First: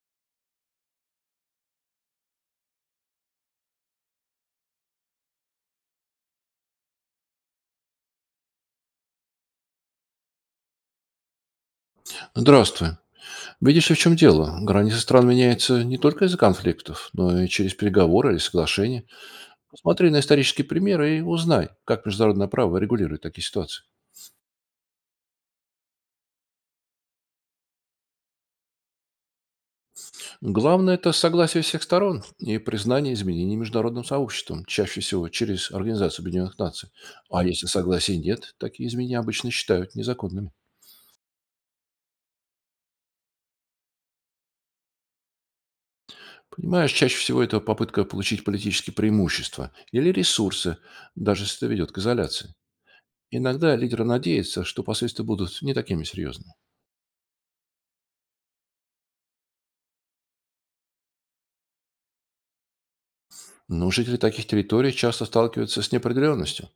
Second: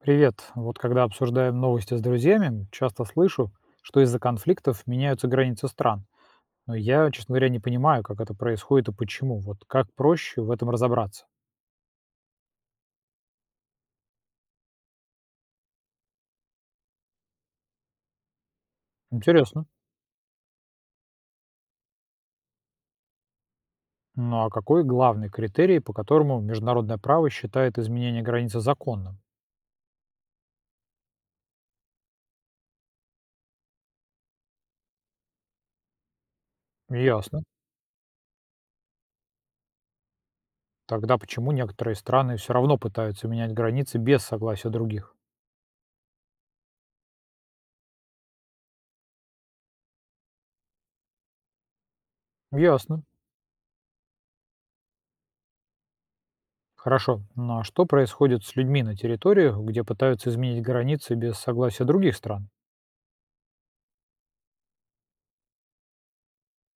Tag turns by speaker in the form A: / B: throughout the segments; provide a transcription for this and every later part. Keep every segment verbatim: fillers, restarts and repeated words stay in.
A: Привет. Вот когда обсуждаем новости с друзьями, часто слышу, что из-за конфликтов меняются границы стран. Но я, честно говоря, не понимаю, как это происходит и почему. Вот как проще в этом разобраться?
B: Здравствуй. Видишь ли, в чем дело? Границы стран меняются не только из-за конфликтов, но и через переговоры или соглашения.
A: Интересно.
B: Посмотри на исторические примеры и узнай, как международное право регулирует такие ситуации.
A: Ну а какой главный критерий, по которому международное право считает изменение границы законным?
B: Главное– это согласие всех сторон и признание изменений международным сообществом, чаще всего через Организацию Объединенных Наций.
A: Ясно.
B: А если согласия нет, такие изменения обычно считают незаконными.
A: Тогда почему некоторые страны все равно пытаются менять границы без согласия других?
B: Понимаешь, чаще всего это попытка получить политические преимущества или ресурсы, даже если это ведет к изоляции.
A: Ясно.
B: Иногда лидеры надеются, что последствия будут не такими серьезными.
A: Хорошо. Ну а что происходит с людьми на территориях, где пытаются изменить границы без согласия других стран?
B: Но жители таких территорий часто сталкиваются с неопределенностью.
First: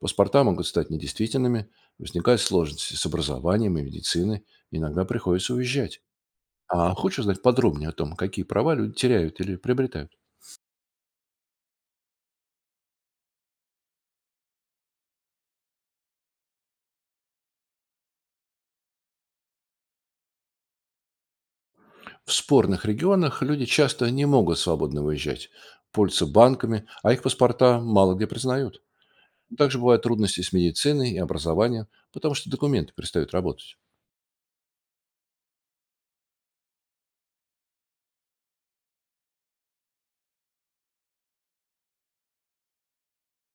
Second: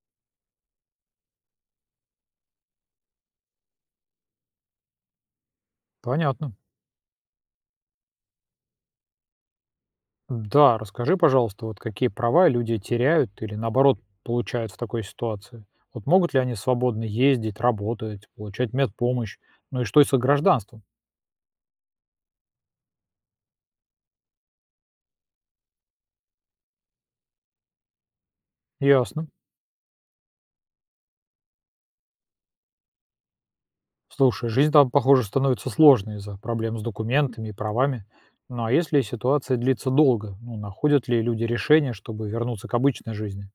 B: Паспорта могут стать недействительными, возникают сложности с образованием и медициной, иногда приходится уезжать.
A: Понятно.
B: А хочешь узнать подробнее о том, какие права люди теряют или приобретают?
A: Да, расскажи, пожалуйста, вот какие права люди теряют или, наоборот, получают в такой ситуации? Вот могут ли они свободно ездить, работать, получать медпомощь? Ну и что это с их гражданством?
B: В спорных регионах люди часто не могут свободно выезжать, пользуются банками, а их паспорта мало где признают.
A: Ясно.
B: Также бывают трудности с медициной и образованием, потому что документы перестают работать.
A: Слушай, жизнь там, похоже, становится сложной из-за проблем с документами и правами. Ну а если ситуация длится долго, ну, находят ли люди решение, чтобы вернуться к обычной жизни?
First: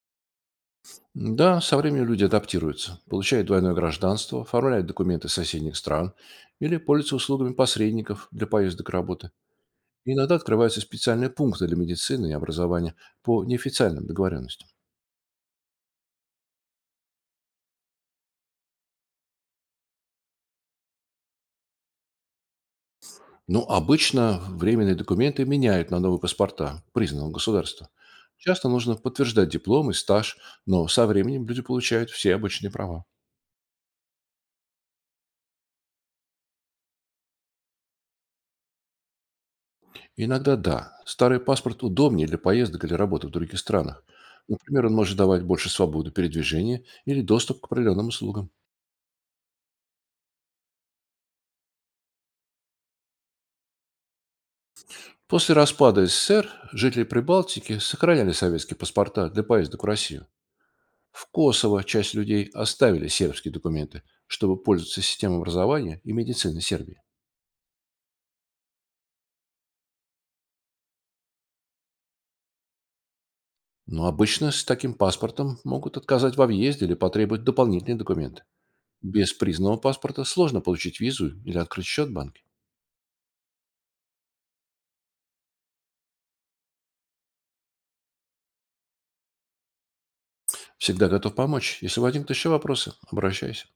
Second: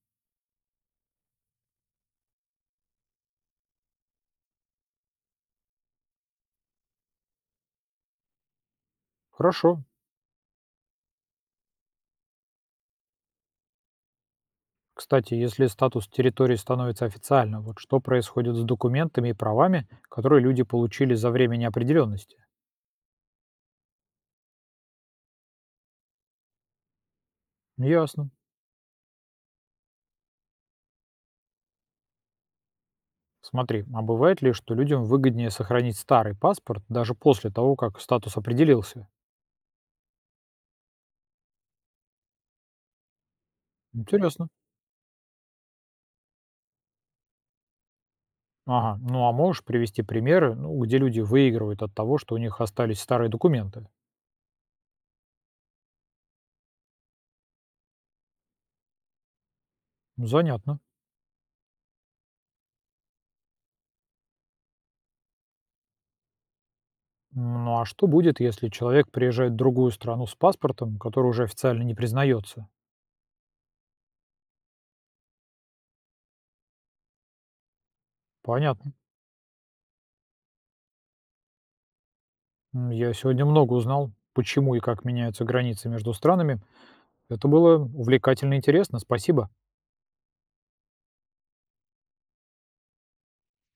B: Да, со временем люди адаптируются, получают двойное гражданство, оформляют документы соседних стран или пользуются услугами посредников для поездок и работы.
A: Хорошо.
B: И иногда открываются специальные пункты для медицины и образования по неофициальным договоренностям.
A: Кстати, если статус территории становится официальным, вот что происходит с документами и правами, которые люди получили за время неопределенности?
B: Но обычно временные документы меняют на новые паспорта признанного государства.
A: Ясно.
B: Часто нужно подтверждать диплом и стаж, но со временем люди получают все обычные права.
A: Смотри, а бывает ли, что людям выгоднее сохранить старый паспорт даже после того, как статус определился?
B: Иногда да. Старый паспорт удобнее для поездок или работы в других странах.
A: Интересно.
B: Например, он может давать больше свободы передвижения или доступ к определенным услугам.
A: Ага, ну а можешь привести примеры, ну, где люди выигрывают от того, что у них остались старые документы?
B: После распада С С С Р жители Прибалтики сохраняли советские паспорта для поездок в Россию.
A: Занятно.
B: В Kosovo часть людей оставили сербские документы, чтобы пользоваться системой образования и медицины Сербии.
A: М, Ну а что будет, если человек приезжает в другую страну с паспортом, который уже официально не признается?
B: Но обычно с таким паспортом могут отказать во въезде или потребовать дополнительные документы.
A: Понятно.
B: Без признанного паспорта сложно получить визу или открыть счет в банке.
A: М, Я сегодня много узнал, почему и как меняются границы между странами. Это было увлекательно и интересно. Спасибо.
B: Всегда готов помочь. Если возникнут еще вопросы, обращайся.